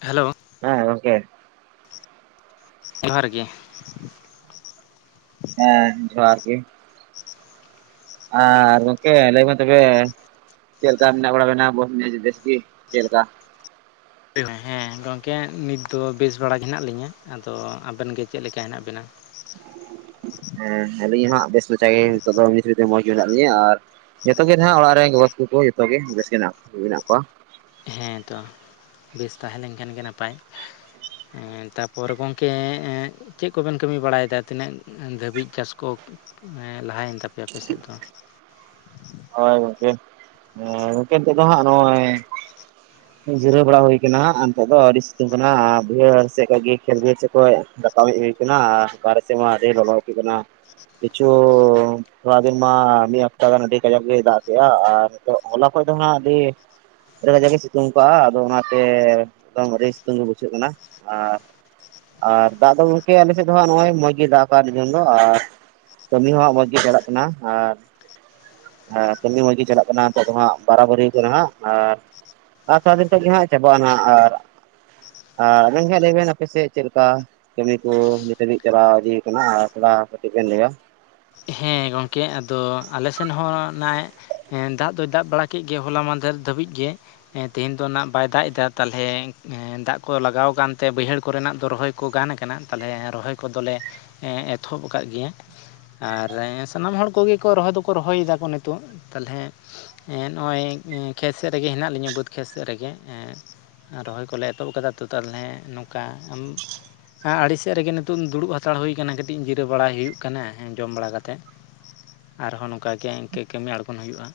Hello ᱦᱮᱸ ᱜᱚᱝᱠᱮ? ᱡᱚᱦᱟᱨ ᱜᱮ ᱦᱮᱸ ᱡᱚᱦᱟᱨ ᱜᱮ ᱟᱨ ᱜᱚᱝᱠᱮ ᱞᱟᱹᱭᱢᱮ ᱛᱚᱵᱮ ᱪᱮᱫ [unintelligible] ᱦᱮᱸ ᱜᱚᱝᱠᱮ ᱱᱤᱛ ᱫᱚ ᱵᱮᱥ ᱵᱟᱲᱟ ᱜᱮ ᱦᱮᱱᱟᱜ ᱞᱤᱧᱟᱹ ᱟᱫᱚ ᱟᱵᱮᱱ ᱜᱮ ᱪᱮᱫ ᱞᱮᱠᱟ ᱦᱮᱱᱟᱜ ᱵᱤᱱᱟ? ᱦᱮᱸ ᱟᱹᱞᱤᱧ ᱦᱟᱸᱜ ᱵᱮᱥ ᱢᱟᱪᱷᱟ ᱜᱮ ᱱᱤᱛᱚᱜ ᱫᱚ [unintelligible] ᱢᱚᱸᱡᱽ ᱜᱮ ᱢᱮᱱᱟᱜ ᱞᱤᱧᱟ ᱟᱨ ᱡᱚᱛᱚ ᱜᱮ ᱱᱟᱦᱟᱜ ᱚᱲᱟᱜ ᱨᱮᱱ ᱜᱚᱜᱚ ᱛᱟᱠᱚ ᱠᱚ ᱡᱚᱛᱚ ᱜᱮ ᱵᱮᱥ ᱜᱮ ᱢᱮᱱᱟᱜ ᱠᱚ ᱢᱮᱱᱟᱜ ᱠᱚᱣᱟ ᱦᱮᱸ ᱛᱚ ᱵᱮᱥ ᱛᱟᱦᱮᱸ ᱞᱮᱱᱠᱷᱟᱱ ᱜᱮ ᱱᱟᱯᱟᱭ ᱮᱸ ᱛᱟᱨᱯᱚᱨ ᱜᱚᱢᱠᱮ ᱮᱸ ᱪᱮᱜ ᱠᱚ ᱵᱮᱱ ᱠᱟᱹᱢᱤ ᱵᱟᱲᱟᱭᱮᱫᱟ ᱛᱤᱱᱟᱹᱜ ᱫᱷᱟᱹᱵᱤᱡ ᱪᱟᱥ ᱠᱚ ᱞᱟᱦᱟᱭᱮᱱ ᱛᱟᱯᱮᱭᱟ ᱟᱯᱮ ᱥᱮᱫ ᱫᱚ? ᱦᱳᱭ ᱜᱚᱝᱠᱮ ᱜᱚᱝᱠᱮ ᱱᱤᱛᱚᱜ ᱫᱚ ᱦᱟᱸᱜ ᱱᱚᱜ-ᱚᱭ ᱡᱤᱨᱟᱹᱣ ᱵᱟᱲᱟ ᱦᱩᱭ ᱟᱠᱟᱱᱟ ᱱᱤᱛᱚᱜ ᱫᱚ ᱟᱹᱰᱤ ᱥᱤᱛᱩᱝ ᱠᱟᱱᱟ ᱵᱟᱹᱭᱦᱟᱹᱲ ᱥᱮᱫ ᱠᱷᱚᱡ [unintelligible] ᱠᱟᱹᱢᱤ ᱦᱩᱭ ᱠᱟᱱᱟ ᱟᱨ ᱵᱟᱨᱮ ᱥᱮᱫ ᱟᱹᱰᱤ ᱞᱚᱞᱚ [unintelligible] ᱠᱟᱱᱟ ᱯᱤᱪᱩ ᱛᱷᱚᱲᱟ ᱫᱤᱱ ᱢᱟ ᱢᱤᱜ ᱦᱟᱯᱛᱟ ᱜᱟᱱ ᱟᱹᱰᱤ ᱠᱟᱡᱟᱠ ᱜᱮᱭ ᱫᱟᱜ ᱠᱮᱜ-ᱟ ᱟᱨ ᱱᱤᱛᱚᱜ ᱦᱚᱞᱟ ᱠᱷᱚᱡ ᱫᱚ ᱦᱟᱸᱜ ᱟᱹᱰᱤ ᱟᱹᱰᱤ ᱠᱟᱡᱟᱠ ᱜᱮ ᱥᱤᱛᱩᱝ ᱠᱚᱜ-ᱟ ᱟᱫᱚ ᱚᱱᱟᱛᱮ ᱮᱠᱫᱚᱢ ᱟᱹᱰᱤ ᱥᱤᱛᱩᱝ ᱜᱮ ᱵᱩᱡᱷᱟᱹᱜ ᱠᱟᱱᱟ ᱟᱨ ᱟᱨ ᱫᱟᱜ ᱜᱚᱝᱠᱮ ᱟᱞᱮ ᱥᱮᱫ ᱫᱚ ᱦᱟᱸᱜ ᱱᱚᱜ-ᱚᱭ ᱢᱚᱡᱽ ᱜᱮ ᱫᱟᱜ ᱠᱚᱜ ᱱᱤᱛᱚᱝ ᱫᱚ ᱟᱨ ᱠᱟᱹᱢᱤ ᱦᱚᱸ ᱢᱚᱸᱡᱽ ᱜᱮ ᱪᱟᱞᱟᱜ ᱠᱟᱱᱟ ᱟᱨ ᱠᱟᱹᱢᱤ ᱢᱚᱡᱽ ᱜᱮ ᱪᱟᱞᱟᱜ ᱠᱟᱱᱟ ᱱᱤᱛᱚᱜ ᱫᱚ ᱦᱟᱸᱜ ᱵᱟᱨᱟᱵᱟᱹᱨᱤ ᱠᱟᱱᱟ ᱦᱟᱸᱜ ᱟᱨ [unintelligible] ᱜᱮ ᱦᱟᱸᱜ ᱪᱟᱵᱟᱜ-ᱟ ᱱᱟᱜ ᱟᱨ ᱟᱨ ᱟᱵᱤᱱ ᱜᱮ ᱦᱟᱸᱜ ᱞᱟᱹᱭ ᱵᱮᱱ ᱟᱯᱮᱥᱮᱜ ᱪᱮᱫ ᱞᱮᱠᱟ? ᱠᱟᱹᱢᱤ ᱠᱚ ᱱᱤᱛᱟᱹᱵᱤᱡ ᱪᱟᱞᱟᱣ ᱤᱫᱤ ᱠᱟᱱᱟ ᱟᱨ ᱛᱷᱚᱲᱟ ᱠᱟᱹᱴᱤᱡ ᱵᱮᱱ ᱞᱟᱹᱭᱟ ᱦᱮᱸ ᱜᱚᱝᱠᱮ ᱟᱫᱚ ᱟᱞᱮᱥᱮᱱ ᱦᱚᱸ ᱱᱟᱜᱟᱭ ᱦᱮᱸ ᱫᱟᱜ ᱫᱚᱭ ᱫᱟᱜ ᱵᱟᱲᱟ ᱠᱮᱜ ᱜᱮ ᱦᱚᱞᱟ ᱢᱟᱫᱷᱮᱨ ᱫᱷᱟᱹᱵᱤᱡ ᱜᱮ᱾ ᱛᱮᱦᱮᱧ ᱫᱚ ᱱᱟᱜ ᱵᱟᱭ ᱫᱟᱜ ᱮᱫᱟ ᱛᱟᱦᱞᱮ ᱫᱟᱜ ᱠᱚ ᱞᱟᱜᱟᱣ ᱠᱟᱱᱛᱮ ᱵᱟᱹᱭᱦᱟᱹᱲ ᱠᱚᱨᱮᱱᱟᱜ ᱫᱚ ᱨᱚᱦᱚᱭ ᱠᱚ ᱜᱟᱱ ᱟᱠᱟᱱᱟ ᱛᱟᱞᱦᱮ ᱨᱚᱦᱚᱭ ᱠᱚᱫᱚ ᱞᱮ ᱮᱛᱚᱦᱚᱵ ᱠᱟᱜ ᱜᱮᱭᱟ ᱟᱨ ᱥᱟᱱᱟᱢ ᱦᱚᱲ ᱠᱚᱜᱮ ᱠᱚ ᱨᱚᱦᱚᱭ ᱫᱚᱠᱚ ᱨᱚᱦᱚᱭ ᱫᱟ ᱠᱚ ᱱᱤᱛᱚᱜ ᱛᱟᱞᱦᱮ ᱮ ᱱᱚᱜ-ᱚᱭ ᱠᱷᱮᱛ ᱥᱮᱜ ᱨᱮᱜᱮ ᱦᱮᱱᱟᱜ ᱞᱤᱧᱟᱹ ᱵᱟᱹᱫᱽ ᱠᱷᱮᱛ ᱥᱮᱜ ᱨᱮᱜᱮ ᱦᱮᱸ ᱨᱚᱦᱚᱭ ᱠᱚᱞᱮ ᱮᱛᱚᱦᱚᱵ ᱠᱟᱫᱟ ᱛᱳ ᱛᱟᱞᱦᱮ ᱱᱚᱝᱠᱟ ᱟᱢ ᱥᱟᱦᱟ ᱟᱲᱤ ᱥᱮᱜ ᱨᱮᱜᱮ ᱱᱤᱛᱚᱝ ᱫᱩᱲᱩᱵ ᱦᱟᱛᱟᱲ ᱦᱩᱭ ᱟᱠᱟᱱᱟ ᱠᱟᱹᱴᱤᱡ ᱡᱤᱨᱟᱹ ᱵᱟᱲᱟᱭ ᱦᱩᱭᱩᱜ ᱠᱟᱱᱟᱸ ᱡᱚᱢ ᱵᱟᱲᱟ ᱠᱟᱛᱮᱜ ᱟᱨᱦᱚᱸ ᱱᱚᱝᱠᱟ ᱜᱮ ᱤᱝ ᱥᱮᱨᱮᱧᱠᱟᱹ ᱠᱟᱹᱢᱤ ᱟᱬᱜᱚᱱ ᱦᱩᱭᱩᱜ-ᱟ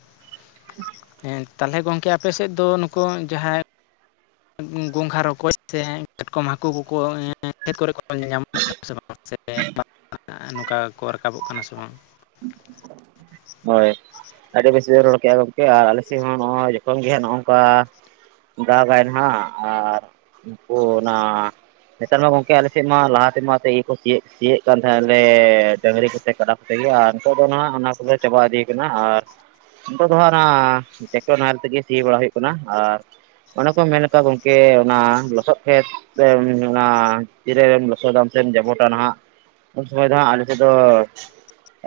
ᱛᱟᱞᱦᱮ ᱜᱚᱝᱠᱮ ᱟᱯᱮ ᱥᱮᱫ ᱫᱚ ᱱᱩᱠᱩ ᱡᱟᱦᱟᱸᱭ ᱜᱚᱝᱜᱷᱟ ᱨᱚᱠᱚᱡ ᱥᱮ ᱠᱟᱴᱠᱚᱢ ᱦᱟᱹᱠᱩ ᱠᱚᱠᱚ ᱠᱷᱮᱛ ᱠᱚᱨᱮ ᱠᱚ [inaudible] ᱱᱚᱝᱠᱟ ᱠᱚ ᱨᱟᱠᱟᱵᱚᱜ ᱠᱟᱱᱟ ᱥᱮ ᱵᱟᱝ? ᱦᱳᱭ ᱟᱹᱰᱤ ᱵᱮᱥ ᱨᱚᱲ ᱠᱮᱜ-ᱟ ᱜᱚᱢᱠᱮ ᱟᱨ ᱟᱞᱮ ᱥᱮᱫ ᱦᱚᱸ ᱱᱚᱜ-ᱚᱭ ᱡᱚᱠᱷᱚᱱ ᱜᱮ ᱦᱟᱸᱜ ᱱᱚᱜ-ᱚᱭ ᱱᱚᱝᱠᱟ ᱫᱟᱜ ᱟᱭ ᱱᱟᱜ ᱟᱨ ᱩᱱᱠᱩ ᱚᱱᱟ ᱱᱮᱛᱟᱨ ᱢᱟ ᱜᱚᱝᱠᱮ ᱟᱞᱮ ᱥᱮᱫ ᱢᱟ ᱞᱟᱦᱟ ᱛᱮᱢᱟ ᱤᱭᱟᱹ ᱛᱮᱠᱚ ᱥᱤᱭᱮᱫ ᱠᱟᱱ ᱛᱟᱦᱮᱸ ᱞᱮ ᱰᱟᱝᱨᱤ ᱠᱚᱛᱮ ᱠᱟᱰᱟ ᱱᱤᱛᱚᱜ ᱫᱚ ᱱᱟᱜ ᱚᱱᱟ ᱠᱚᱫᱚ ᱪᱟᱵᱟ ᱤᱫᱤᱭ ᱠᱟᱱᱟ, ᱟᱨ ᱱᱤᱛᱚᱜ ᱫᱚ ᱦᱟᱸᱜ ᱚᱱᱟ ᱴᱮᱠᱴᱚᱨ ᱱᱟᱦᱮᱞ ᱛᱮᱜᱮ ᱥᱤ ᱵᱟᱲᱟ ᱦᱩᱭᱩᱜ ᱠᱟᱱᱟ, ᱟᱨ ᱚᱱᱮ ᱠᱚ ᱢᱮᱱ ᱞᱮᱠᱟ ᱜᱚᱝᱠᱮ ᱚᱱᱟ ᱞᱚᱥᱚᱫ ᱠᱷᱮᱛ ᱚᱱᱟ ᱛᱤᱨᱮᱢ ᱞᱚᱥᱚᱫ ᱫᱟᱢ ᱥᱮᱢ ᱡᱟᱯᱚᱴᱟ ᱱᱟᱦᱟᱜ ᱩᱱ ᱥᱚᱢᱚᱭ ᱫᱚ ᱦᱟᱸᱜ ᱟᱞᱮ ᱥᱮᱫ ᱫᱚ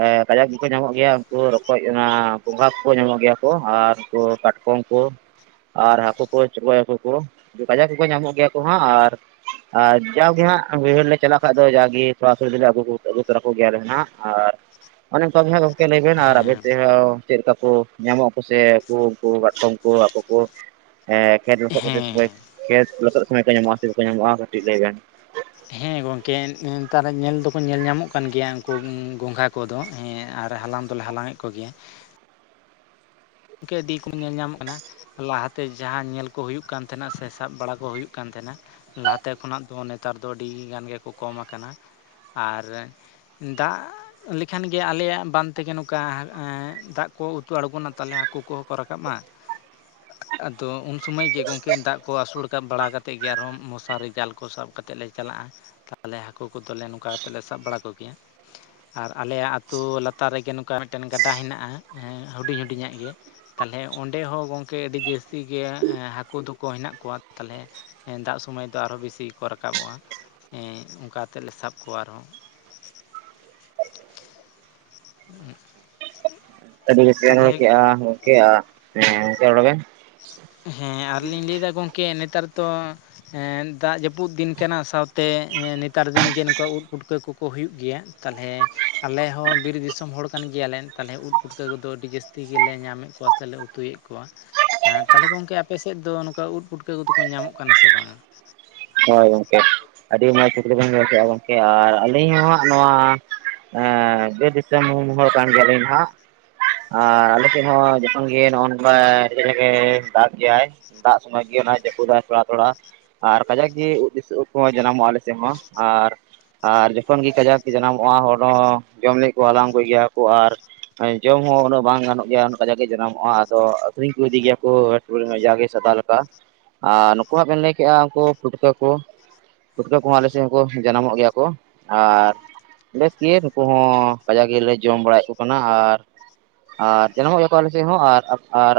ᱮ ᱠᱟᱡᱟᱠ ᱜᱮᱠᱚ ᱧᱟᱢᱚᱜ ᱜᱮᱭᱟ᱾ ᱠᱚ ᱨᱚᱠᱚᱡ ᱚᱱᱟ ᱜᱚᱸᱜᱟ ᱠᱚᱠᱚ ᱧᱟᱢᱚᱜ ᱜᱮᱭᱟ ᱠᱚ ᱟᱨ ᱩᱱᱠᱩ ᱠᱟᱴᱠᱚᱢ ᱠᱚ, ᱟᱨ ᱦᱟᱹᱠᱩ ᱠᱚ ᱪᱚᱲᱜᱚᱡ ᱦᱟᱹᱠᱩ ᱠᱚ ᱠᱟᱡᱟᱠ ᱜᱮᱠᱚ ᱧᱟᱢᱚᱜ ᱜᱮᱭᱟ ᱠᱚ ᱦᱟᱸᱜ, ᱟᱨ ᱟᱨ ᱡᱟᱣᱟᱜᱮ ᱦᱟᱸᱜ ᱵᱟᱹᱭᱦᱟᱹᱲ ᱞᱮ ᱪᱟᱞᱟᱜ ᱠᱷᱟᱡ ᱫᱚ ᱡᱟᱜᱮ ᱛᱷᱚᱲᱟ ᱛᱷᱚᱲᱤ ᱞᱮ ᱟᱹᱜᱩ ᱛᱚᱨᱟ ᱠᱚᱜᱮᱭ ᱟᱞᱮ ᱦᱟᱸᱜ ᱟᱨ ᱚᱱᱮ ᱚᱱᱠᱟ ᱜᱮ ᱦᱟᱸᱜ ᱜᱚᱢᱠᱮ ᱟᱨ ᱟᱵᱮᱱ ᱦᱮᱸ ᱥᱮᱦᱚᱸ ᱪᱮᱫ ᱞᱮᱠᱟ ᱠᱚ ᱧᱟᱢᱚᱜ ᱟᱠ ᱥᱮ ᱦᱟᱹᱠᱩ ᱠᱚ ᱠᱟᱴᱠᱚᱢ ᱠᱚ ᱦᱟᱹᱠᱩ ᱠᱚ, ᱦᱮ ᱠᱷᱮᱛ ᱞᱚᱥᱚᱫ ᱠᱟᱛᱮ ᱦᱮᱸ ᱥᱚᱢᱚᱭ ᱠᱷᱮᱛ ᱞᱚᱥᱚᱫ ᱥᱚᱢᱚᱭ ᱠᱚ ᱧᱟᱢᱚᱜ-ᱟ ᱥᱮ ᱵᱟᱠᱚ ᱧᱟᱢᱚᱜ-ᱟ ᱠᱟᱹᱴᱤᱡ ᱞᱟᱹᱭ ᱵᱮᱱ? ᱦᱮᱸ ᱜᱚᱝᱠᱮ ᱱᱮᱛᱟᱨ ᱧᱮᱞ ᱫᱚᱠᱚ ᱧᱮᱞ ᱧᱟᱢᱚᱜ ᱠᱟᱱ ᱜᱮᱭᱟ ᱩᱱᱠᱩ ᱜᱚᱝᱜᱷᱟ ᱠᱚᱫᱚ ᱦᱮᱸ ᱟᱨ ᱦᱟᱞᱟᱝ ᱫᱚᱞᱮ ᱦᱟᱞᱟᱝ ᱮᱫ ᱠᱚ ᱜᱮᱭᱟ᱾ [unintelligible] ᱠᱚᱢ ᱧᱮᱞ ᱧᱟᱢ ᱠᱟᱱᱟ ᱞᱟᱦᱟᱛᱮ ᱡᱟᱦᱟᱸ ᱧᱮᱞ ᱠᱚ ᱦᱩᱭᱩᱜ ᱠᱟᱱ ᱛᱟᱦᱮᱱᱟ ᱥᱮ ᱥᱟᱵ ᱵᱟᱲᱟ ᱠᱚ ᱦᱩᱭᱩᱜ ᱠᱟᱱ ᱛᱟᱦᱮᱱᱟ, ᱞᱟᱦᱟᱛᱮ ᱠᱷᱚᱱᱟᱜ ᱫᱚ ᱱᱮᱛᱟᱨ ᱫᱚ ᱟᱹᱰᱤ ᱜᱟᱱ ᱜᱮᱠᱚ ᱠᱚᱢ ᱟᱠᱟᱱᱟ, ᱟᱨ ᱫᱟᱜ ᱞᱮᱠᱷᱟᱱ ᱜᱮ ᱟᱞᱮᱭᱟᱜ ᱵᱟᱸᱫᱽ ᱛᱮᱜᱮ ᱱᱚᱝᱠᱟ ᱫᱟᱜ ᱠᱚ ᱩᱛᱩ ᱟᱬᱜᱚᱱᱟ ᱛᱚ, ᱛᱟᱦᱚᱞᱮ ᱦᱟᱹᱠᱩ ᱠᱚᱦᱚᱸ ᱠᱚ ᱨᱟᱠᱟᱵᱟ, ᱟᱫᱚ ᱩᱱ ᱥᱚᱢᱚᱭ ᱜᱮ ᱜᱚᱝᱠᱮ ᱫᱟᱜ ᱠᱚ ᱟᱹᱥᱩᱲ ᱠᱟᱵ ᱵᱟᱲᱟ ᱠᱟᱛᱮᱫ ᱜᱮ ᱟᱨᱦᱚᱸ ᱢᱚᱥᱟᱨᱤ ᱡᱟᱞ ᱠᱚ ᱥᱟᱵ ᱠᱟᱛᱮᱫ ᱞᱮ ᱪᱟᱞᱟᱜ-ᱟ᱾ ᱛᱟᱦᱚᱞᱮ ᱦᱟᱹᱠᱩ ᱠᱚᱫᱚᱞᱮ ᱱᱚᱝᱠᱟ ᱠᱟᱛᱮᱫ ᱞᱮ ᱥᱟᱵ ᱵᱟᱲᱟ ᱠᱚᱜᱮᱭᱟ᱾ ᱟᱨ ᱟᱞᱮᱭᱟᱜ ᱟᱹᱛᱩ ᱞᱟᱛᱟᱨ ᱨᱮᱜᱮ ᱱᱚᱝᱠᱟ ᱢᱤᱫᱴᱮᱱ ᱜᱟᱰᱟ ᱦᱮᱱᱟᱜ-ᱟ ᱦᱩᱰᱤᱧ ᱦᱩᱰᱤᱧᱟᱜ ᱜᱮ, ᱛᱟᱦᱚᱞᱮ ᱚᱸᱰᱮ ᱦᱚᱸ ᱜᱚᱝᱠᱮ ᱟᱹᱰᱤ ᱡᱟᱹᱥᱛᱤ ᱜᱮ ᱦᱟᱹᱠᱩ ᱫᱚᱠᱚ ᱦᱮᱱᱟᱜ ᱠᱚᱣᱟ, ᱛᱟᱦᱚᱞᱮ ᱫᱟᱜ ᱥᱚᱢᱚᱭ ᱫᱚ ᱟᱨᱦᱚᱸ ᱵᱮᱥᱤ ᱜᱮᱠᱚ ᱨᱟᱠᱟᱵᱚᱜ-ᱟ ᱚᱱᱠᱟ ᱛᱮᱞᱮ ᱥᱟᱵ ᱠᱚᱣᱟ ᱟᱨᱦᱚᱸ᱾ [unintelligible] ᱛᱟᱞᱦᱮ [unintelligible] ᱦᱮᱸ ᱟᱨ ᱞᱤᱧ ᱞᱟᱹᱭᱫᱟ ᱜᱚᱢᱠᱮ ᱱᱮᱛᱟᱨ ᱫᱚ ᱦᱮᱸ ᱫᱟᱜ ᱡᱟᱹᱯᱩᱫ ᱫᱤᱱ ᱠᱟᱱᱟ ᱥᱟᱸᱣᱛᱮ ᱱᱮᱛᱟᱨ ᱫᱤᱱ ᱜᱮ ᱱᱚᱝᱠᱟ ᱩᱫᱽ ᱯᱩᱴᱠᱟᱹ ᱠᱚᱠᱚ ᱦᱩᱭᱩᱜ ᱜᱮᱭᱟ᱾ ᱛᱟᱦᱚᱞᱮ ᱟᱞᱮ ᱦᱚᱸ ᱵᱤᱨ ᱫᱤᱥᱚᱢ ᱦᱚᱲ ᱠᱟᱱ ᱜᱮᱭᱟᱞᱮ ᱛᱟᱦᱚᱞᱮ ᱩᱫᱽ ᱯᱩᱴᱠᱟᱹ ᱠᱚᱫᱚ ᱟᱹᱰᱤ ᱡᱟᱹᱥᱛᱤ ᱜᱮᱞᱮ ᱧᱟᱢᱮᱫ ᱠᱚᱣᱟ ᱥᱮ ᱞᱮ ᱩᱛᱩᱭᱮᱫ ᱠᱚᱣᱟ᱾ ᱦᱮᱸ ᱛᱟᱦᱚᱞᱮ ᱜᱚᱝᱠᱮ ᱟᱯᱮ ᱥᱮᱫ ᱫᱚ ᱱᱚᱝᱠᱟ ᱩᱫᱽ ᱯᱩᱴᱠᱟᱹ ᱠᱚᱫᱚ ᱠᱚ ᱧᱟᱢᱚᱜ ᱠᱟᱱᱟ ᱥᱮ ᱵᱟᱝ-ᱟ‍? ᱦᱳᱭ ᱜᱚᱝᱠᱮ ᱟᱹᱰᱤ ᱢᱚᱡᱽ [unintelligible] ᱜᱚᱝᱠᱮ ᱟᱨ ᱟᱹᱞᱤᱧ ᱦᱚᱸ ᱦᱟᱸᱜ ᱱᱚᱣᱟ ᱮᱸ ᱵᱤᱨ ᱫᱤᱥᱚᱢ ᱦᱚᱲ ᱠᱟᱱ ᱜᱮᱭᱟᱞᱤᱧ ᱱᱟᱦᱟᱜ᱾ ᱟᱨ ᱟᱞᱮ ᱥᱮᱫ ᱦᱚᱸ ᱡᱚᱠᱷᱚᱱ ᱜᱮ ᱱᱚᱜ-ᱚ ᱱᱚᱝᱠᱟ [unintelligible] ᱫᱟᱜ ᱜᱮᱭᱟᱭ, ᱫᱟᱜ ᱥᱚᱢᱚᱭ ᱜᱮ ᱚᱱᱟ ᱡᱟᱹᱯᱩᱽ ᱫᱟᱭ ᱛᱷᱚᱲᱟ ᱛᱷᱚᱲᱟ ᱟᱨ ᱠᱟᱡᱟᱠ ᱜᱮ ᱫᱤᱥ [unintelligible] ᱩᱫᱽ ᱠᱚᱦᱚᱸ ᱡᱟᱱᱟᱢᱚᱜ-ᱟ ᱟᱞᱮ ᱥᱮᱫ ᱦᱚᱸ ᱟᱨ ᱟᱨ ᱡᱚᱠᱷᱚᱱ ᱜᱮ ᱠᱟᱡᱟᱠ ᱜᱤ ᱡᱟᱱᱟᱢᱚᱜ-ᱟ ᱦᱚᱲ ᱦᱚᱸ ᱡᱚᱢ ᱞᱟᱹᱜᱤᱫ ᱠᱚ ᱦᱟᱞᱟᱝ ᱟᱜᱩᱭ ᱜᱮᱭᱟ ᱠᱚ᱾ ᱟᱨ ᱡᱚᱢ ᱦᱚᱸ ᱩᱱᱟᱹᱜ ᱵᱟᱝ ᱜᱟᱱᱚᱜ ᱜᱮᱭᱟ ᱠᱟᱡᱟᱠ ᱜᱮ ᱡᱟᱱᱟᱢᱚᱜ-ᱟ ᱟᱫᱚ ᱟᱹᱠᱷᱨᱤᱧ ᱠᱚ ᱤᱫᱤ ᱜᱮᱭᱟ ᱠᱚ᱾ [unintelligible] ᱡᱟᱜᱮ ᱥᱟᱫᱟ ᱞᱮᱠᱟ ᱟᱨ ᱱᱩᱠᱩ ᱦᱟᱸᱜ ᱵᱮᱱ ᱞᱟᱹᱭ ᱠᱮᱫᱼᱟ, ᱩᱱᱠᱩ ᱯᱩᱴᱠᱟᱹ ᱠᱚᱢᱟ ᱟᱞᱮ ᱥᱮᱫ ᱦᱚᱸᱠᱚ ᱡᱟᱱᱟᱢᱚᱜ ᱜᱮᱭᱟ ᱠᱚ᱾ ᱟᱨ ᱵᱮᱥ ᱜᱮ ᱱᱩᱠᱩ ᱦᱚᱸ ᱠᱟᱡᱟᱜ ᱜᱮᱞᱮ ᱡᱚᱢ ᱵᱟᱲᱟᱭᱮᱫ ᱠᱚ ᱠᱟᱱᱟ, ᱟᱨ ᱟᱨ ᱡᱟᱱᱟᱢᱚᱜ ᱜᱮᱭᱟ ᱠᱚ ᱟᱞᱮ ᱥᱮᱫ ᱦᱚᱸ ᱟᱨ-ᱟᱨ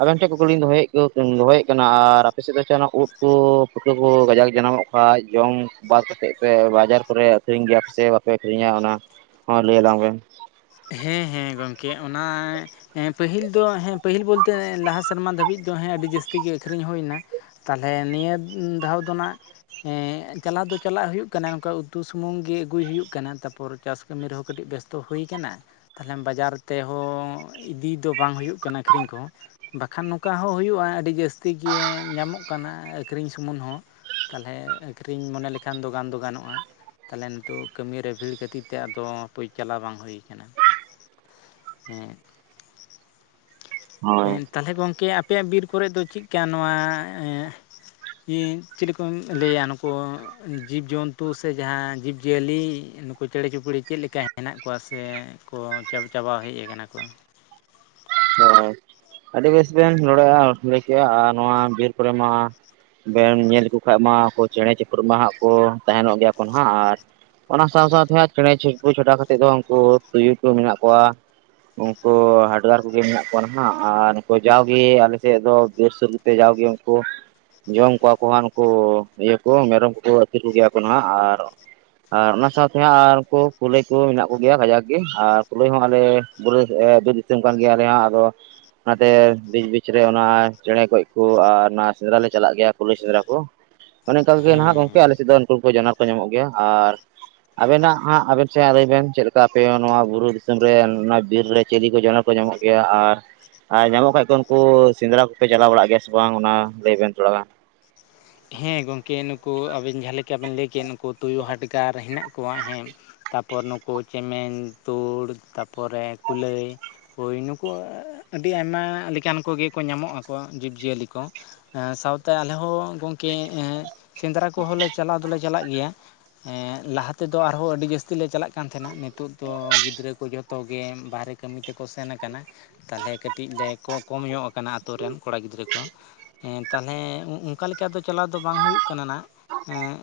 ᱟᱵᱮᱱ ᱴᱷᱮᱱ ᱠᱩᱠᱞᱤᱧ ᱫᱚᱦᱚᱭᱮᱫ ᱠᱚ ᱫᱚᱦᱚᱭᱮᱫ ᱠᱟᱱᱟ᱾ ᱟᱨ ᱟᱯᱮ ᱥᱮᱫ ᱫᱚ ᱥᱮᱱᱟᱜ ᱩᱫᱽ ᱠᱚ ᱯᱩᱴᱠᱟᱹ ᱠᱚ ᱠᱟᱡᱟᱠ ᱡᱟᱱᱟᱢᱚᱜ ᱠᱷᱟᱡ ᱡᱚᱢ ᱵᱟᱫ ᱠᱟᱛᱮᱫ ᱯᱮ ᱵᱟᱡᱟᱨ ᱠᱚᱨᱮ ᱟᱹᱠᱷᱨᱤᱧ ᱜᱮᱭᱟ ᱯᱮ ᱥᱮ ᱵᱟᱯᱮ ᱟᱹᱠᱷᱨᱤᱧᱟ ᱚᱱᱟ ᱦᱚᱸ ᱞᱟᱹᱭ ᱟᱞᱟᱝ ᱵᱮᱱ? ᱦᱮᱸᱻᱦᱮᱸ ᱜᱚᱢᱠᱮ ᱚᱱᱟ ᱦᱮᱸ ᱯᱟᱹᱦᱤᱞ ᱫᱚ ᱦᱮᱸ ᱯᱟᱹᱦᱤᱞ ᱵᱚᱞᱛᱮ ᱞᱟᱦᱟ ᱥᱮᱨᱢᱟ ᱫᱷᱟᱹᱵᱤᱡ ᱫᱚ ᱟᱹᱰᱤ ᱡᱟᱹᱥᱛᱤ ᱜᱮ ᱟᱹᱷᱨᱤᱧ ᱦᱩᱭᱱᱟ᱾ ᱛᱟᱦᱚᱞᱮ ᱱᱤᱭᱟᱹ ᱫᱷᱟᱣ ᱫᱚᱱᱟᱜ ᱪᱟᱞᱟᱣ ᱫᱚ ᱪᱟᱞᱟᱜ ᱦᱩᱭᱩᱜ ᱠᱟᱱᱟ ᱱᱚᱝᱠᱟ ᱩᱛᱩ ᱥᱩᱢᱩᱝ ᱜᱮ ᱟᱹᱜᱩᱭ ᱦᱩᱭᱩᱜ ᱠᱟᱱᱟ᱾ ᱛᱟᱨᱯᱚᱨ ᱪᱟᱥ ᱠᱟᱹᱢᱤ ᱨᱮᱦᱚᱸ ᱠᱟᱹᱴᱤᱡ ᱵᱮᱥᱛᱚ ᱦᱩᱭ ᱠᱟᱱᱟ᱾ ᱛᱟᱦᱚᱞᱮ ᱵᱟᱡᱟᱨ ᱛᱮᱦᱚᱸ ᱤᱫᱤ ᱫᱚ ᱵᱟᱝ ᱦᱩᱭᱩᱜ ᱠᱟᱱᱟ ᱟᱹᱠᱷᱨᱤᱧ ᱠᱚᱦᱚᱸ, ᱵᱟᱠᱷᱟᱱ ᱱᱚᱝᱠᱟ ᱦᱚᱸ ᱦᱩᱭᱩᱜᱼᱟ ᱟᱹᱰᱤ ᱡᱟᱹᱥᱛᱤ ᱜᱮ ᱧᱟᱢᱚᱜ ᱠᱟᱱᱟ ᱟᱹᱠᱷᱨᱤᱧ ᱥᱩᱢᱩᱱ ᱦᱚᱸ, ᱛᱟᱦᱚᱞᱮ ᱟᱹᱠᱷᱨᱤᱧ ᱢᱚᱱᱮ ᱞᱮᱠᱷᱟᱱ ᱫᱚ ᱜᱟᱱ ᱫᱚ ᱜᱟᱱᱚᱜᱼᱟ᱾ ᱛᱟᱦᱚᱞᱮ ᱱᱤᱛᱚᱜ ᱠᱟᱹᱢᱤ ᱨᱮ ᱵᱷᱤᱲ ᱠᱷᱟᱹᱛᱤᱨ ᱛᱮ ᱟᱫᱚ ᱦᱟᱯᱳᱭ ᱪᱟᱞᱟᱣ ᱵᱟᱝ ᱦᱩᱭ ᱟᱠᱟᱱᱟ᱾ ᱦᱮᱸ ᱦᱳᱭ ᱦᱮᱸ ᱛᱟᱦᱚᱞᱮ ᱜᱚᱢᱠᱮ ᱟᱯᱮᱭᱟᱜ ᱵᱤᱨ ᱠᱚᱨᱮ‌ ᱫᱚ ᱪᱮᱫ ᱠᱟ ᱱᱚᱣᱟ ᱮᱻ ᱮᱱ ᱪᱮᱞᱮ ᱠᱚ ᱞᱟᱹᱭᱟ ᱱᱩᱠᱩ ᱡᱤᱵᱽᱼᱡᱚᱱᱛᱩ ᱥᱮ ᱡᱟᱦᱟᱸ ᱡᱤᱵᱽᱼᱡᱤᱭᱟᱹᱞᱤ ᱱᱩᱠᱩ ᱪᱮᱬᱮ ᱪᱩᱯᱚᱲᱤ ᱪᱮᱫ ᱞᱮᱠᱟ ᱦᱮᱱᱟᱜ ᱠᱚᱣᱟ ᱥᱮ ᱠᱚ ᱪᱟᱵ-ᱪᱟᱵᱟ ᱦᱮᱡ ᱠᱟᱱᱟ ᱠᱚ? ᱦᱚᱭ ᱟᱹᱰᱤ ᱵᱮᱥ ᱵᱮᱱ ᱨᱚᱲᱮᱜ ᱼᱟ ᱞᱟᱹᱭ ᱠᱮᱫᱼᱟ᱾ ᱟᱨ ᱱᱚᱣᱟ ᱵᱤᱨ ᱠᱚᱨᱮ ᱢᱟ ᱵᱮᱱ ᱧᱮᱞ ᱞᱮᱠᱚ ᱠᱷᱟᱡ ᱢᱟ ᱪᱮᱸᱬᱮ ᱪᱤᱯᱨᱩ ᱢᱟ ᱦᱟᱸᱜ ᱠᱚ ᱛᱟᱦᱮᱸᱱᱚᱜ ᱜᱮᱭᱟ ᱠᱚ ᱱᱟ-ᱦᱟᱸᱜ ᱟᱨ ᱚᱱᱟ ᱥᱟᱸᱣ ᱥᱟᱸᱣᱛᱮ ᱪᱮᱸᱬᱮ ᱪᱩᱯᱩ ᱪᱷᱟᱰᱟᱣ ᱠᱟᱛᱮᱫ ᱫᱚ ᱩᱱᱠᱩ ᱛᱩᱭᱩ ᱠᱚ ᱢᱮᱱᱟᱜ ᱠᱚᱣᱟ᱾ ᱩᱱᱠᱩ ᱦᱟᱰᱜᱟᱨ ᱠᱚᱜᱮ ᱢᱮᱱᱟᱜ ᱠᱚᱣᱟ ᱱᱟᱦᱟᱜ, ᱟᱨ ᱩᱱᱠᱩ ᱡᱟᱣᱜᱮ ᱟᱞᱮ ᱥᱮᱫ ᱫᱚ ᱵᱤᱨ ᱥᱩᱨᱛᱮ ᱡᱟᱣᱜᱮ ᱩᱱᱠᱩ ᱡᱚᱢ ᱠᱚᱣᱟ ᱠᱚ ᱦᱟᱸᱜ ᱱᱩᱠᱩ ᱤᱭᱟᱹ ᱠᱚ ᱢᱮᱨᱚᱢ ᱠᱚᱠᱚ ᱟᱹᱛᱠᱤᱨ ᱠᱚ‌ ᱜᱮᱭᱟ ᱠᱚ ᱱᱟᱦᱟᱸᱜ ᱾ᱟᱨ ᱟᱨ ᱚᱱᱟ ᱥᱟᱸᱣᱛᱮ ᱦᱟᱸᱜ ᱟᱨ ᱠᱚ ᱠᱩᱞᱟᱹᱭ ᱠᱚ ᱢᱮᱱᱟᱜ ᱠᱚ ᱜᱮᱭᱟ ᱠᱟᱡᱟᱠ ᱜᱮ ᱟᱨ ᱠᱩᱞᱟᱹᱭ ᱦᱚᱸ ᱟᱞᱮ ᱵ ᱧᱩᱛᱩᱢ ᱠᱟᱱ ᱜᱮᱭᱟ ᱟᱞᱮ ᱦᱚᱸ ᱟᱫᱚ᱾ ᱚᱱᱟ ᱛᱮ ᱵᱤᱪ ᱵᱤᱪ ᱨᱮ ᱚᱱᱟ ᱪᱮᱸᱬᱮ ᱜᱚᱡ ᱠᱚ ᱟᱨ ᱚᱱᱟ ᱥᱮᱸᱫᱽᱨᱟ ᱞᱮ ᱪᱟᱞᱟᱜ ᱜᱮᱭᱟ ᱠᱩᱞᱟᱹᱭ ᱥᱮᱸᱫᱽᱨᱟ ᱠᱚ ᱚᱱᱮ ᱚᱱᱠᱟ ᱜᱮ ᱱᱟᱦᱟᱜ ᱦᱮᱸ ᱜᱚᱢᱠᱮ ᱟᱞᱮ ᱥᱮᱫ ᱫᱚ ᱩᱱᱠᱩ ᱠᱚ ᱡᱟᱱᱣᱟᱨ ᱠᱚ ᱧᱟᱢᱚᱜ ᱜᱮᱭᱟ ᱟᱨ ᱟᱵᱮᱱᱟᱜ ᱦᱟᱸᱜ ᱟᱵᱮᱱ ᱥᱮᱫ ᱞᱟᱹᱭ ᱵᱮᱱ ᱪᱮᱫ ᱞᱮᱠᱟ ᱟᱯᱮ ᱱᱚᱣᱟ ᱵᱩᱨᱩ ᱫᱤᱥᱚᱢ ᱨᱮ ᱱᱚᱣᱟ ᱵᱤᱨ ᱨᱮ ᱪᱮᱞᱤ ᱠᱚ ᱡᱚᱱᱚ ᱠᱚ ᱧᱟᱢᱚᱜ ᱜᱮᱭᱟ ᱟᱨ ᱟᱨ ᱧᱟᱢᱚᱜ ᱠᱷᱟᱡ ᱠᱚ ᱩᱱᱠᱩ ᱥᱮᱸᱫᱽᱨᱟ ᱠᱚᱯᱮ ᱪᱟᱞᱟᱣ ᱵᱟᱲᱟᱜ ᱜᱮᱭᱟ ᱥᱮ ᱵᱟᱝ ᱚᱱᱟ ᱞᱟᱹᱭ ᱵᱮᱱ ᱛᱷᱚᱲᱟ ᱜᱟᱱ ᱦᱮᱸ ᱜᱚᱢᱠᱮ ᱱᱩᱠᱩ ᱟᱵᱤᱱ ᱡᱟᱦᱟᱸ ᱞᱮᱠᱟ ᱵᱮᱱ ᱞᱟᱹᱭ ᱠᱮᱜ ᱱᱩᱠᱩ ᱛᱩᱭᱩ, ᱦᱟᱰᱜᱟᱨ ᱦᱮᱱᱟᱜ ᱠᱚᱣᱟ ᱦᱮᱸ ᱛᱟᱯᱚᱨ ᱱᱩᱠᱩ ᱪᱮᱢᱮᱧ, ᱛᱩᱲ ᱛᱟᱯᱚᱨᱮ ᱠᱩᱞᱟᱹᱭ ᱦᱳᱭ ᱱᱩᱠᱩ ᱟᱹᱰᱤ ᱟᱭᱢᱟ ᱞᱮᱠᱟᱱ ᱠᱚᱜᱮ ᱠᱚ ᱧᱟᱢᱚᱜ ᱟᱠᱚ ᱡᱤᱵᱽᱡᱤᱭᱟᱹᱞᱤ ᱠᱚ ᱥᱟᱶᱛᱮ ᱟᱞᱮ ᱦᱚᱸ ᱜᱚᱢᱠᱮ ᱥᱮᱸᱫᱽᱨᱟ ᱠᱚᱦᱚᱸ ᱞᱮ ᱪᱟᱞᱟᱣ ᱫᱚᱞᱮ ᱪᱟᱞᱟᱜ ᱜᱮᱭᱟ᱾ ᱮᱜ ᱞᱟᱦᱟ ᱛᱮᱫᱚ ᱟᱨᱦᱚᱸ ᱟᱹᱰᱤ ᱡᱟᱹᱥᱛᱤ ᱞᱮ ᱪᱟᱞᱟᱜ ᱠᱟᱱ ᱛᱟᱦᱮᱱᱟ ᱱᱤᱛᱚᱜ ᱫᱚ ᱜᱤᱫᱽᱨᱟᱹ ᱠᱚ ᱡᱚᱛᱚ ᱡᱚᱛᱚ ᱜᱮ ᱵᱟᱨᱦᱨᱮ ᱠᱟᱹᱢᱤ ᱛᱮᱠᱚ ᱥᱮᱱ ᱟᱠᱟᱱᱟ ᱛᱟᱦᱞᱮ ᱠᱟᱹᱴᱤᱡ ᱞᱮ ᱠᱚᱢ ᱧᱚᱜ ᱟᱠᱟᱱᱟ ᱟᱛᱩ ᱨᱮᱱ ᱠᱚᱲᱟ ᱜᱤᱫᱽᱨᱟᱹ ᱠᱚ ᱦᱮᱸ ᱛᱟᱞᱦᱮ ᱚᱱᱠᱟ ᱞᱮᱠᱟ ᱫᱚ ᱪᱟᱞᱟᱣ ᱫᱚ ᱵᱟᱝ ᱦᱩᱭᱩᱜ ᱠᱟᱱᱟ ᱦᱟᱸᱜ ᱮ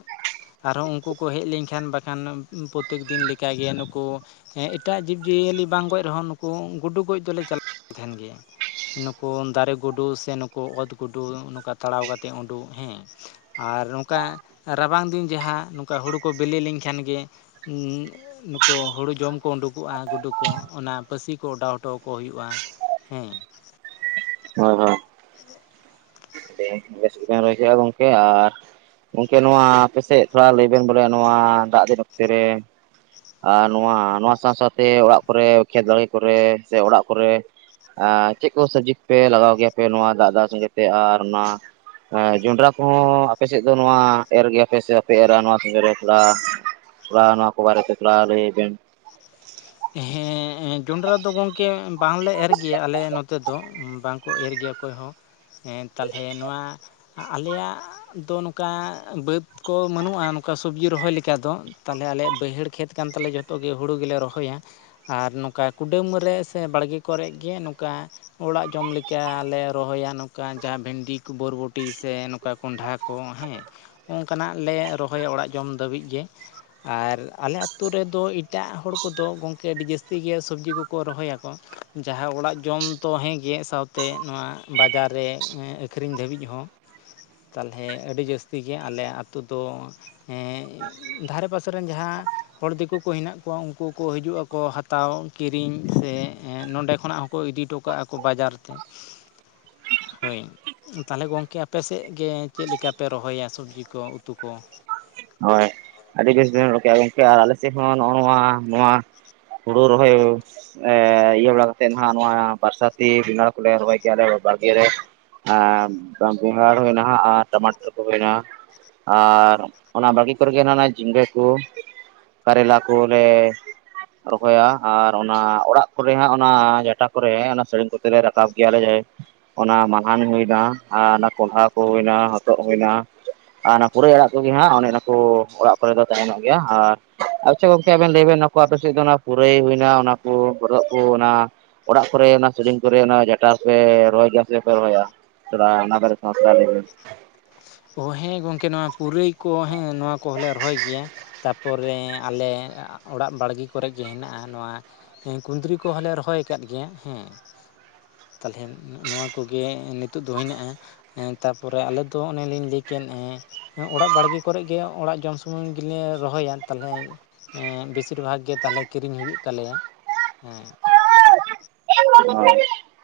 ᱟᱨᱦᱚᱸ ᱩᱱᱠᱩ ᱠᱚ ᱦᱮᱡ ᱞᱤᱧ ᱠᱷᱟᱱ ᱵᱟᱠᱷᱟᱱ ᱯᱨᱚᱛᱮᱠ ᱫᱤᱱ ᱞᱮᱠᱟᱜᱮ ᱱᱩᱠᱩ ᱦᱮᱸ ᱮᱴᱟᱜ ᱡᱤᱵᱽᱼᱡᱤᱭᱟᱹᱞᱤ ᱵᱟᱝ ᱜᱚᱡ ᱨᱮᱦᱚᱸ ᱱᱩᱠᱩ ᱜᱩᱰᱩ ᱜᱚᱡ ᱫᱚᱞᱮ ᱪᱟᱞᱟᱜ ᱛᱮᱦᱮᱱ ᱜᱮᱭᱟ᱾ ᱱᱩᱠᱩ ᱫᱟᱨᱮ ᱜᱩᱰᱩ ᱥᱮ ᱱᱩᱠᱩ ᱚᱛ ᱜᱩᱰᱩ ᱱᱚᱝᱠᱟ ᱛᱟᱲᱟᱣ ᱠᱟᱛᱮ ᱩᱰᱩᱜ ᱦᱮᱸ ᱟᱨ ᱱᱚᱝᱠᱟ ᱨᱟᱵᱟᱝ ᱫᱤᱱ ᱡᱟᱦᱟᱸ ᱱᱚᱝᱠᱟ ᱦᱳᱲᱳ ᱠᱚ ᱵᱤᱞᱤ ᱞᱤᱧ ᱠᱷᱟᱱ ᱜᱮ ᱩᱜ ᱱᱩᱠᱩ ᱦᱩᱲᱩ ᱡᱚᱢ ᱠᱚ ᱩᱰᱩᱠᱚᱜ-ᱟ ᱜᱩᱰᱩ ᱠᱚ ᱚᱱᱟ ᱯᱟᱹᱥᱤ ᱠᱚ ᱚᱰᱟᱣ ᱚᱴᱚᱣᱟᱠᱚ ᱦᱩᱭᱩᱜ-ᱟ᱾ ᱦᱮᱸ [inaudible] ᱵᱮᱱ ᱨᱚᱦᱚᱭ ᱠᱮᱫ-ᱟ ᱜᱚᱢᱠᱮ ᱟᱨ ᱜᱚᱝᱠᱮ ᱱᱚᱣᱟ ᱟᱯᱮ ᱥᱮᱫ ᱛᱷᱚᱲᱟ ᱞᱟᱹᱭ ᱵᱮᱱ ᱵᱚᱞᱮ ᱱᱚᱣᱟ ᱫᱟᱜ ᱫᱤᱱ ᱚᱠᱛᱮ ᱨᱮ ᱟᱨ ᱱᱚᱣᱟ ᱱᱚᱣᱟ ᱥᱟᱶ ᱥᱟᱶᱛᱮ ᱚᱲᱟᱜ ᱠᱚᱨᱮ ᱠᱷᱮᱛ ᱟᱲᱮ ᱠᱚᱨᱮ ᱥᱮ ᱚᱲᱟᱜ ᱠᱚᱨᱮ ᱪᱮᱫ ᱠᱚ ᱥᱚᱵᱡᱤ ᱯᱮ ᱞᱟᱜᱟᱣ ᱜᱮᱭᱟ ᱯᱮ ᱱᱚᱣᱟ ᱫᱟᱜ ᱫᱟᱜ ᱥᱚᱸᱜᱮᱛᱮ ᱟᱨ ᱚᱱᱟ ᱦᱮᱸ ᱡᱚᱸᱰᱨᱟ ᱠᱚᱦᱚᱸ ᱟᱯᱮ ᱥᱮᱫ ᱫᱚ ᱱᱚᱣᱟ ᱮᱨ ᱜᱮᱭᱟᱯᱮ ᱥᱮ ᱵᱟᱯᱮ ᱮᱨᱟ ᱱᱚᱣᱟ ᱥᱤᱡᱤᱱ ᱨᱮ ᱛᱷᱚᱲᱟ ᱛᱷᱚᱲᱟ ᱱᱚᱣᱟ ᱠᱚ ᱵᱟᱨᱮᱛᱮ ᱛᱷᱚᱲᱟ ᱞᱟᱹᱭ ᱵᱮᱱ? ᱦᱮᱸ ᱡᱚᱸᱰᱨᱟ ᱫᱚ ᱜᱚᱝᱠᱮ ᱵᱟᱝᱞᱮ ᱮᱨ ᱜᱮᱭᱟ ᱟᱞᱮ ᱱᱚᱛᱮ ᱫᱚ ᱵᱟᱝᱠᱚ ᱮᱨ ᱜᱮᱭᱟ᱾ ᱚᱠᱚᱭ ᱦᱚᱸ ᱦᱮ ᱛᱟᱞᱦᱮ ᱱᱚᱣᱟ ᱟᱞᱮᱭᱟᱜ ᱫᱚ ᱱᱚᱝᱠᱟ ᱵᱟᱹᱫᱽ ᱠᱚ ᱵᱟᱹᱱᱩᱜ-ᱟ ᱱᱚᱝᱠᱟ ᱥᱚᱵᱡᱤ ᱨᱚᱦᱚᱭ ᱞᱮᱠᱟ ᱫᱚ ᱛᱟᱞᱦᱮ ᱟᱞᱮᱭᱟᱜ ᱵᱟᱹᱭᱦᱟᱹᱲ ᱠᱷᱮᱛ ᱠᱟᱱ ᱛᱟᱞᱮᱭᱟ ᱡᱚᱛᱚ᱾ ᱛᱚ ᱜᱮ ᱦᱩᱲᱩ ᱜᱮᱞᱮ ᱨᱚᱦᱚᱭᱟ᱾ ᱟᱨ ᱱᱚᱝᱠᱟ ᱠᱩᱰᱟᱹᱢ ᱨᱮ ᱥᱮ ᱵᱟᱲᱜᱮ ᱠᱚᱨᱮ ᱜᱮ ᱱᱚᱠᱟ ᱚᱲᱟᱜ ᱡᱚᱢ ᱞᱮᱠᱟ ᱞᱮ ᱨᱚᱦᱚᱭᱟ ᱱᱚᱠᱟ ᱡᱟᱦᱟᱸ ᱵᱷᱮᱱᱰᱤ ᱠᱚ ᱵᱚᱨᱵᱚᱴᱤ ᱥᱮ ᱠᱚᱱᱰᱷᱟ ᱠᱚ ᱦᱮᱸ ᱚᱱᱠᱟᱱᱟᱜ ᱞᱮ ᱨᱚᱦᱚᱭᱟ ᱚᱲᱟᱜ ᱡᱚᱢ ᱫᱷᱟᱹᱵᱤᱡ ᱜᱮ᱾ ᱟᱨ ᱟᱞᱮ ᱟᱹᱛᱩ ᱨᱮᱫᱚ ᱮᱴᱟᱜ ᱦᱚᱲ ᱠᱚᱫᱚ ᱜᱚᱝᱠ ᱠᱮ ᱟᱹᱰᱤ ᱡᱟᱹᱥᱛᱤ ᱜᱮ ᱥᱚᱵᱡᱤ ᱠᱚᱠᱚ ᱨᱚᱦᱚᱭᱟᱠᱚ ᱡᱟᱦᱟᱸ ᱚᱲᱟᱜ ᱡᱚᱢ ᱛᱚ ᱦᱮᱸ ᱜᱮ ᱥᱟᱶ ᱛᱮ ᱱᱚᱣᱟ ᱵᱟᱡᱟᱨ ᱨᱮ ᱟᱹᱠᱷᱨᱤᱧ ᱫᱷᱟᱹᱵᱤᱡ ᱦᱚᱸ᱾ ᱛᱟᱞᱦᱮ ᱟᱹᱰᱤ ᱡᱟᱹᱥᱛᱤ ᱜᱮ ᱟᱞᱮ ᱟᱹᱛᱩ ᱫᱚ ᱦᱮ ᱫᱷᱟᱨᱮ ᱯᱟᱥᱮ ᱨᱮᱱ ᱡᱟᱦᱟᱸ ᱦᱚᱲ ᱫᱤᱠᱩ ᱠᱚ ᱦᱮᱱᱟᱜ ᱠᱚᱣᱟ ᱩᱱᱠᱩ ᱠᱚ ᱦᱤᱡᱩᱜ-ᱟ ᱠᱚ ᱦᱟᱛᱟᱣ ᱠᱤᱨᱤᱧ ᱥᱮ ᱱᱚᱸᱰᱮ ᱠᱷᱚᱱᱟᱜ ᱦᱚᱸᱠᱚ ᱤᱫᱤ ᱴᱚ ᱠᱟᱜ-ᱟ ᱠᱚ ᱵᱟᱡᱟᱨ ᱛᱮ᱾ ᱦᱳᱭ᱾ ᱛᱟᱦᱚᱞᱮ ᱜᱚᱝᱠᱮ ᱟᱯᱮ ᱥᱮᱫ ᱜᱮ ᱪᱮᱫ ᱞᱮᱠᱟᱯᱮ ᱨᱚᱦᱚᱭᱟ ᱥᱚᱵᱽᱡᱤ ᱠᱚ ᱩᱛᱩ ᱠᱚ? ᱦᱳᱭ᱾ ᱟᱹᱰᱤ ᱵᱮᱥ ᱵᱮᱱ ᱨᱚᱲ ᱠᱮᱜ-ᱟ ᱜᱚᱝᱠᱮ ᱟᱨ ᱟᱞᱮ ᱥᱮᱫ ᱦᱚᱸ ᱱᱚᱜ-ᱚ ᱱᱚᱣᱟ ᱱᱚᱣᱟ ᱦᱩᱲᱩ ᱨᱚᱦᱚᱭ ᱮ ᱤᱭᱟᱹ ᱵᱟᱲᱟ ᱠᱟᱛᱮᱫ ᱦᱟᱸᱜ ᱱᱚᱣᱟ ᱵᱟᱨᱥᱟᱛᱤ ᱵᱮᱸᱜᱟᱲ ᱠᱚᱞᱮ ᱨᱚᱦᱚᱭ ᱠᱮᱫᱟ ᱵᱟᱲᱜᱮ ᱨᱮ, ᱮ ᱵᱮᱸᱜᱟᱲ ᱦᱩᱭᱮᱱᱟ ᱦᱟᱸᱜ ᱟᱨ ᱴᱟᱢᱟᱴᱳ ᱠᱚ ᱦᱩᱭᱮᱱᱟ᱾ ᱟᱨ ᱚᱱᱟ ᱵᱷᱟᱲᱜᱤ ᱠᱚᱨᱮᱜᱮ ᱚᱱᱮ ᱚᱱᱟ ᱡᱷᱤᱸᱜᱟᱹ ᱠᱚ᱾ ᱯᱟᱨᱮᱞᱟ ᱠᱚᱞᱮ ᱨᱚᱦᱚᱭᱟ ᱟᱨ ᱚᱱᱟ ᱚᱲᱟᱜ ᱠᱚᱨᱮ ᱦᱟᱸᱜ ᱚᱱᱟ ᱡᱟᱴᱟ ᱠᱚᱨᱮ ᱚᱱᱟ ᱥᱟᱹᱲᱤᱢ ᱠᱚᱛᱮ ᱞᱮ ᱨᱟᱠᱟᱵ ᱜᱮᱭᱟᱞᱮ ᱡᱟᱦᱟᱸ ᱚᱱᱟ ᱢᱟᱞᱦᱟᱱ ᱦᱩᱭᱱᱟ ᱟᱨ ᱚᱱᱟ ᱠᱚᱱᱰᱦᱟ ᱠᱚ ᱦᱩᱭᱱᱟ ᱦᱚᱛᱚᱫ ᱦᱩᱭ ᱱᱟ᱾ ᱟᱨ ᱚᱱᱟ ᱯᱩᱨᱟᱹᱭ ᱟᱲᱟᱜ ᱠᱚᱜᱮ ᱦᱟᱸᱜ ᱚᱱᱮ ᱚᱱᱟ ᱠᱚ ᱚᱲᱟᱜ ᱠᱚᱨᱮ ᱫᱚ ᱛᱟᱦᱮᱱᱚᱜ ᱜᱮᱭᱟ ᱟᱨ ᱟᱪᱪᱷᱟ ᱜᱚᱝᱠᱮ ᱟᱵᱮᱱ ᱞᱟᱹᱭ ᱵᱮᱱ ᱱᱚᱣᱟ ᱠᱚ ᱟᱯᱮ ᱥᱮᱫ ᱫᱚ ᱚᱱᱟ ᱯᱩᱨᱟᱹᱭ ᱦᱩᱭᱱᱟ ᱚᱱᱟ [inaudible] ᱚᱲᱟᱜ ᱠᱚᱨᱮ ᱚᱱᱟ ᱥᱟᱹᱲᱤᱢ ᱠᱚᱨᱮ ᱚᱱᱟ ᱡᱟᱴᱟ ᱠᱚᱨᱮ ᱨᱚᱦᱚᱭ ᱠᱟᱜ ᱥᱮ ᱵᱟᱝᱯᱮ ᱨᱚᱦᱚᱭᱟ? ᱛᱚᱲᱟ ᱚᱱᱟ [unintelligible] ᱚ ᱦᱮᱸ ᱜᱚᱝᱠᱮ ᱱᱚᱣᱟ ᱯᱩᱨᱟᱹᱭ ᱠᱚ ᱦᱮᱸ ᱱᱚᱣᱟ ᱠᱚᱦᱚᱸᱞᱮ ᱨᱚᱦᱚᱭ ᱜᱮᱭᱟ ᱾ ᱛᱟ ᱯᱚᱨᱮ ᱟᱞᱮ ᱚᱲᱟᱜ ᱵᱟᱲᱜᱮ ᱠᱚᱨᱮ ᱜᱮ ᱦᱮᱱᱟᱜ-ᱟ ᱱᱚᱣᱟ ᱦᱮᱸ ᱠᱩᱫᱽᱨᱤ ᱠᱚᱦᱚᱸᱞᱮ ᱨᱚᱦᱚᱭ ᱟᱠᱟᱫ ᱜᱮᱭᱟ ᱦᱮᱸ ᱾ ᱛᱟᱞᱦᱮ ᱱᱚᱣᱟ ᱠᱚᱜᱮ ᱱᱤᱛᱳᱜ ᱫᱚ ᱦᱮᱱᱟᱜ-ᱟ ᱛᱟᱨᱯᱚᱨᱮ ᱟᱞᱮ ᱫᱚ ᱚᱱᱮᱞᱤᱧ ᱞᱟᱹᱭ ᱠᱮᱫ ᱦᱮᱸ ᱚᱲᱟᱜ ᱵᱟᱲᱜᱮ ᱠᱚᱨᱮ ᱜᱮ ᱚᱲᱟᱜ ᱡᱚᱢ ᱥᱩᱢᱩᱝ ᱜᱮᱞᱮ ᱨᱚᱦᱚᱭᱟ ᱛᱟᱞᱦᱮ ᱮᱜ ᱵᱮᱥᱤᱨ ᱵᱷᱟᱜᱽ ᱜᱮ ᱛᱟᱦᱚᱞᱮ ᱠᱤᱨᱤᱧ ᱦᱩᱭᱩᱜ ᱛᱟᱞᱮᱭᱟ ᱦᱮᱸ᱾ [unintelligible]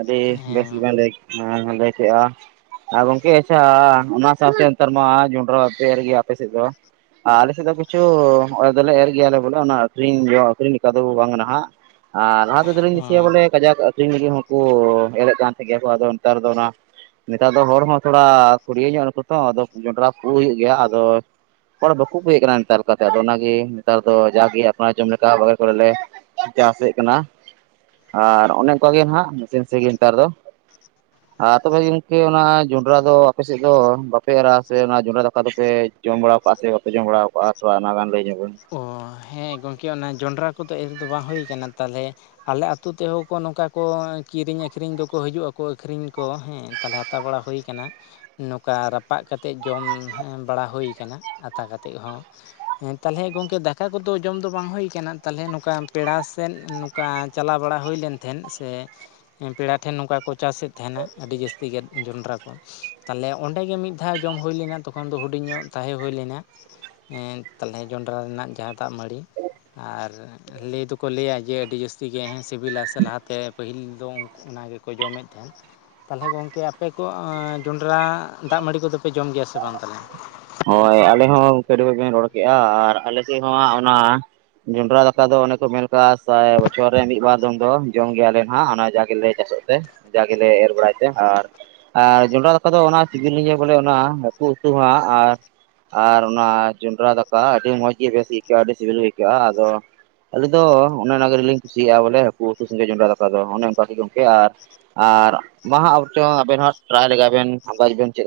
ᱟᱹᱰᱤ ᱦᱮᱸ ᱵᱮᱥ ᱜᱮ ᱵᱮᱱ ᱞᱟᱹᱭ ᱠᱮᱫ ᱞᱟᱹᱭ ᱠᱮᱜ-ᱟ ᱾ ᱟᱨ ᱜᱚᱝᱠᱮ ᱟᱪᱪᱷᱟ ᱚᱱᱟ ᱥᱟᱶᱛᱮ ᱱᱮᱛᱟᱨ ᱢᱟ ᱡᱚᱸᱰᱨᱟ ᱵᱟᱯᱮ ᱮᱨᱜᱮᱭᱟ ᱟᱯᱮ ᱥᱮᱫ ᱫᱚ? ᱟᱞᱮ ᱥᱮᱫ ᱫᱚ ᱠᱤᱪᱷᱩ ᱮᱨ ᱫᱚᱞᱮ ᱮᱨ ᱜᱮᱭᱟᱞᱮ ᱵᱚᱞᱮ ᱚᱱᱟ ᱟᱹᱠᱷᱨᱤ ᱟᱹᱠᱷᱨᱤᱧ ᱞᱮᱠᱟ ᱫᱚ ᱵᱟᱝ ᱦᱟᱱᱚᱜ-ᱟ ᱦᱟᱜ᱾ ᱟᱨ ᱞᱟᱦᱟ ᱛᱮ ᱫᱚ ᱞᱤᱧ ᱚᱸ ᱫᱤᱥᱮᱤᱭᱟ ᱵᱚᱞᱮ ᱠᱟᱡᱟᱠ ᱟᱠᱷᱨᱤᱧ ᱞᱟᱹᱜᱤᱫ ᱦᱚᱸᱠᱚ ᱮᱨᱮᱫ ᱠᱟᱱ ᱛᱟᱦᱮᱸ ᱜᱮᱭᱟ ᱠᱚ ᱟᱫᱚ ᱱᱮᱛᱟᱨ ᱫᱚ ᱚᱱᱟ ᱱᱮᱛᱟᱨ ᱫᱚ ᱦᱚᱲ ᱦᱚᱸ ᱛᱷᱚᱲᱟ ᱠᱩᱲᱭᱟᱹ ᱧᱚᱜ ᱱᱟᱠᱩ ᱛᱚ ᱟᱫᱚ ᱡᱚᱱᱰᱨᱟ ᱯᱩ ᱦᱩᱭᱩᱜ ᱜᱮᱭᱟ ᱟᱫᱚ ᱦᱚᱲ ᱵᱟᱠᱚ ᱯᱩᱭᱮᱫ ᱠᱟᱱᱟ ᱱᱮᱛᱟᱨ ᱞᱮᱠᱟᱛᱮᱫᱚ ᱚᱱᱟᱜᱮ ᱱᱮᱛᱟᱨ ᱫᱚ ᱡᱟᱜᱮ ᱟᱯᱱᱟᱨ ᱡᱚᱢ ᱞᱮᱠᱟ ᱨᱚᱦᱚᱭ ᱵᱟᱲᱟ ᱞᱮ ᱪᱟᱥᱮᱫ ᱠᱟᱱᱟ ᱟᱨ ᱚᱱᱮ ᱚᱱᱠᱟᱜᱮ ᱦᱟᱸᱜ ᱱᱟᱥᱮ ᱱᱟᱥᱮ ᱜᱮ ᱱᱮᱛᱟᱨ ᱫᱚ᱾ [unintelligible] ᱟᱨ ᱛᱚᱵᱮ ᱜᱚᱝᱠᱮ ᱚᱱᱟ ᱡᱚᱸᱰᱨᱟ ᱫᱚ ᱟᱯᱮ ᱥᱮᱫ ᱫᱚ ᱵᱟᱯᱮ ᱮᱨᱟ ᱥᱮ ᱚᱱᱟ ᱡᱚᱸᱰᱨᱟ ᱨᱟᱯᱟᱜ ᱫᱚᱯᱮ ᱡᱚᱢ ᱵᱟᱲᱟᱣ ᱠᱟᱜᱼᱟ ᱥᱮ ᱵᱟᱯᱮ ᱡᱚᱢ ᱵᱟᱲᱟᱣ ᱠᱟᱜᱼᱟ ᱛᱷᱚᱲᱟ ᱚᱱᱟ ᱜᱟᱱ ᱞᱟᱹᱭ ᱧᱚᱜ ᱵᱮᱱ? ᱚ ᱦᱮᱸ ᱜᱚᱢᱠᱮ ᱚᱱᱟ ᱡᱚᱱᱰᱨᱟ ᱠᱚᱫᱚ ᱮᱨ ᱫᱚ ᱵᱟᱝ ᱦᱩᱭ ᱟᱠᱟᱱᱟ ᱛᱟᱦᱚᱞᱮ ᱟᱞᱮ ᱟᱹᱛᱩ ᱛᱮᱦᱚᱸ ᱠᱚ ᱱᱚᱝᱠᱟ ᱠᱚ ᱠᱤᱨᱤᱧ ᱟᱹᱠᱷᱨᱤᱧ ᱫᱚᱠᱚ ᱦᱤᱡᱩᱜ ᱟᱠᱚ ᱟᱹᱠᱷᱨᱤᱧ ᱠᱚ ᱦᱮᱸ ᱾ ᱛᱟᱦᱚᱞᱮ ᱦᱟᱛᱟᱣ ᱵᱟᱲᱟ ᱦᱩᱭ ᱠᱟᱱᱟ ᱾ ᱱᱚᱝᱠᱟ ᱨᱟᱯᱟᱜ ᱠᱟᱛᱮᱫ ᱡᱚᱢ ᱵᱟᱲᱟ ᱦᱩᱭ ᱠᱟᱱᱟ ᱟᱛᱟ ᱠᱟᱛᱮᱫ ᱦᱚᱸ᱾ ᱛᱟᱦᱚᱞᱮ ᱜᱚᱝᱠᱮ ᱫᱟᱠᱟ ᱠᱚᱫᱚ ᱡᱚᱢ ᱫᱚ ᱵᱟᱝ ᱦᱩᱭᱠᱟᱱᱟ ᱛᱟᱦᱚᱞᱮ ᱱᱚᱝᱠᱟ ᱯᱮᱲᱟ ᱥᱮᱫ ᱱᱚᱝᱠᱟ ᱪᱟᱞᱟᱣ ᱵᱟᱲᱟ ᱦᱩᱭᱞᱮᱱᱼᱼ ᱛᱟᱦᱮᱸᱫ ᱥᱮ ᱯᱮᱲᱟ ᱴᱷᱮᱱ ᱱᱚᱝᱠᱟ ᱠᱚ ᱪᱟᱥᱮᱫ ᱛᱟᱦᱮᱱᱟ ᱟᱹᱰᱤ ᱡᱟᱹᱥᱛᱤ ᱜᱮ ᱡᱚᱸᱰᱨᱟ ᱠᱚ ᱾ ᱛᱟᱞᱦᱮ ᱚᱸᱰᱮᱜᱮ ᱢᱤᱫ ᱫᱷᱟᱣ ᱡᱚᱢ ᱦᱩᱭ ᱞᱮᱱᱟ ᱛᱚᱠᱷᱚᱱ ᱫᱚ ᱦᱩᱰᱤᱧ ᱧᱚᱜ ᱛᱟᱦᱮᱸ ᱦᱩᱭ ᱞᱮᱱᱟ ᱮ ᱛᱟᱞᱦᱮ ᱡᱚᱸᱰᱨᱟ ᱨᱮᱱᱟᱜ ᱡᱟᱦᱟᱸ ᱫᱟᱜ ᱢᱟᱹᱲᱤ ᱟᱨ ᱞᱟᱹᱭ ᱫᱚᱠᱚ ᱞᱟᱹᱭᱟ ᱡᱮ ᱟᱹᱰᱤ ᱡᱟᱹᱥᱛᱤ ᱜᱮ ᱦᱮᱸ ᱥᱤᱵᱤᱞᱟ ᱥᱮ ᱞᱟᱦᱟᱛᱮ ᱯᱟᱹᱦᱤᱞ ᱫᱚ ᱚᱱᱟ ᱜᱮᱠᱚ ᱡᱚᱢᱮᱫ ᱛᱟᱦᱮᱸᱫ ᱾ ᱛᱟᱞᱦᱮ ᱜᱚᱝᱠᱮ ᱟᱯᱮ ᱠᱚ ᱡᱚᱸᱰᱨᱟ ᱫᱟᱜ ᱢᱟᱹᱲᱤ ᱠᱚᱫᱚ ᱯᱮ ᱡᱚᱢ ᱜᱮᱭᱟ ᱥᱮ ᱵᱟᱝ ᱛᱟᱞᱦᱮ? ᱦᱳᱭ ᱟᱞᱮ ᱦᱚᱸ ᱠᱟᱹᱰᱤ [unintelligible] ᱨᱚᱲ ᱠᱮᱫᱼᱟ ᱟᱨ ᱟᱞᱮ ᱥᱮᱫ ᱦᱚᱸᱦᱟᱜ ᱚᱱᱟ ᱡᱚᱱᱰᱨᱟ ᱫᱟᱠᱟ ᱫᱚ ᱚᱱᱮ ᱠᱚ ᱢᱮᱱ ᱠᱟᱜ-ᱟ ᱥᱟᱭ ᱵᱚᱪᱷᱚᱨ ᱨᱮ ᱢᱤᱫ ᱵᱟᱨ ᱫᱚᱢ ᱫᱚ ᱡᱚᱢ ᱜᱮᱭᱟᱞᱮ ᱦᱟᱜ ᱚᱱᱟ ᱡᱟ ᱜᱮᱞᱮ ᱪᱟᱥᱮᱫ ᱛᱮ ᱡᱟᱜᱮᱞᱮ ᱮᱨ ᱵᱟᱲᱟᱭ ᱛᱮ ᱟᱨ ᱟᱨ ᱡᱚᱱᱰᱨᱟ ᱫᱟᱠᱟ ᱫᱚ ᱚᱱᱟ ᱥᱤᱵᱤᱞ ᱞᱤᱧᱟ ᱵᱚᱞᱮ ᱚᱱᱟ ᱦᱟᱹᱠᱩ ᱩᱛᱩ ᱦᱟᱜ ᱟᱨ ᱟᱨ ᱚᱱᱟ ᱡᱚᱸᱰᱨᱟ ᱫᱟᱠᱟ ᱟᱹᱰᱤ ᱢᱚᱸᱡᱽ ᱜᱮ ᱵᱮᱥ ᱟᱹᱭᱠᱟᱹᱜᱼᱟ ᱟᱹᱰᱤ ᱥᱤᱵᱤᱞ ᱜᱮ ᱟᱹᱭᱠᱟᱹᱜᱼᱟ ᱟᱫᱚ ᱼᱼ ᱟᱞᱤᱧ ᱫᱚ ᱚᱱᱮ ᱚᱱᱟ ᱜᱮ ᱞᱤᱧ ᱠᱩᱥᱤᱭᱟᱜᱼᱟ ᱵᱚᱞᱮ ᱦᱟᱹᱠᱩ ᱩᱛᱩ ᱥᱟᱜᱮ ᱡᱚᱱᱰᱨᱟ ᱫᱟᱠᱟ ᱫᱚ ᱚᱱᱮ ᱚᱱᱠᱟ ᱱᱤᱭᱚᱢ ᱜᱮ ᱟᱨ ᱟᱨ ᱢᱟᱦᱟ ᱚᱠᱛᱮ ᱦᱚᱸ ᱟᱵᱮᱱ ᱦᱚᱸ ᱴᱨᱟᱭ ᱞᱮᱜᱟᱭ ᱵᱮᱱ [unintelligible] ᱵᱮᱱ ᱪᱮᱫ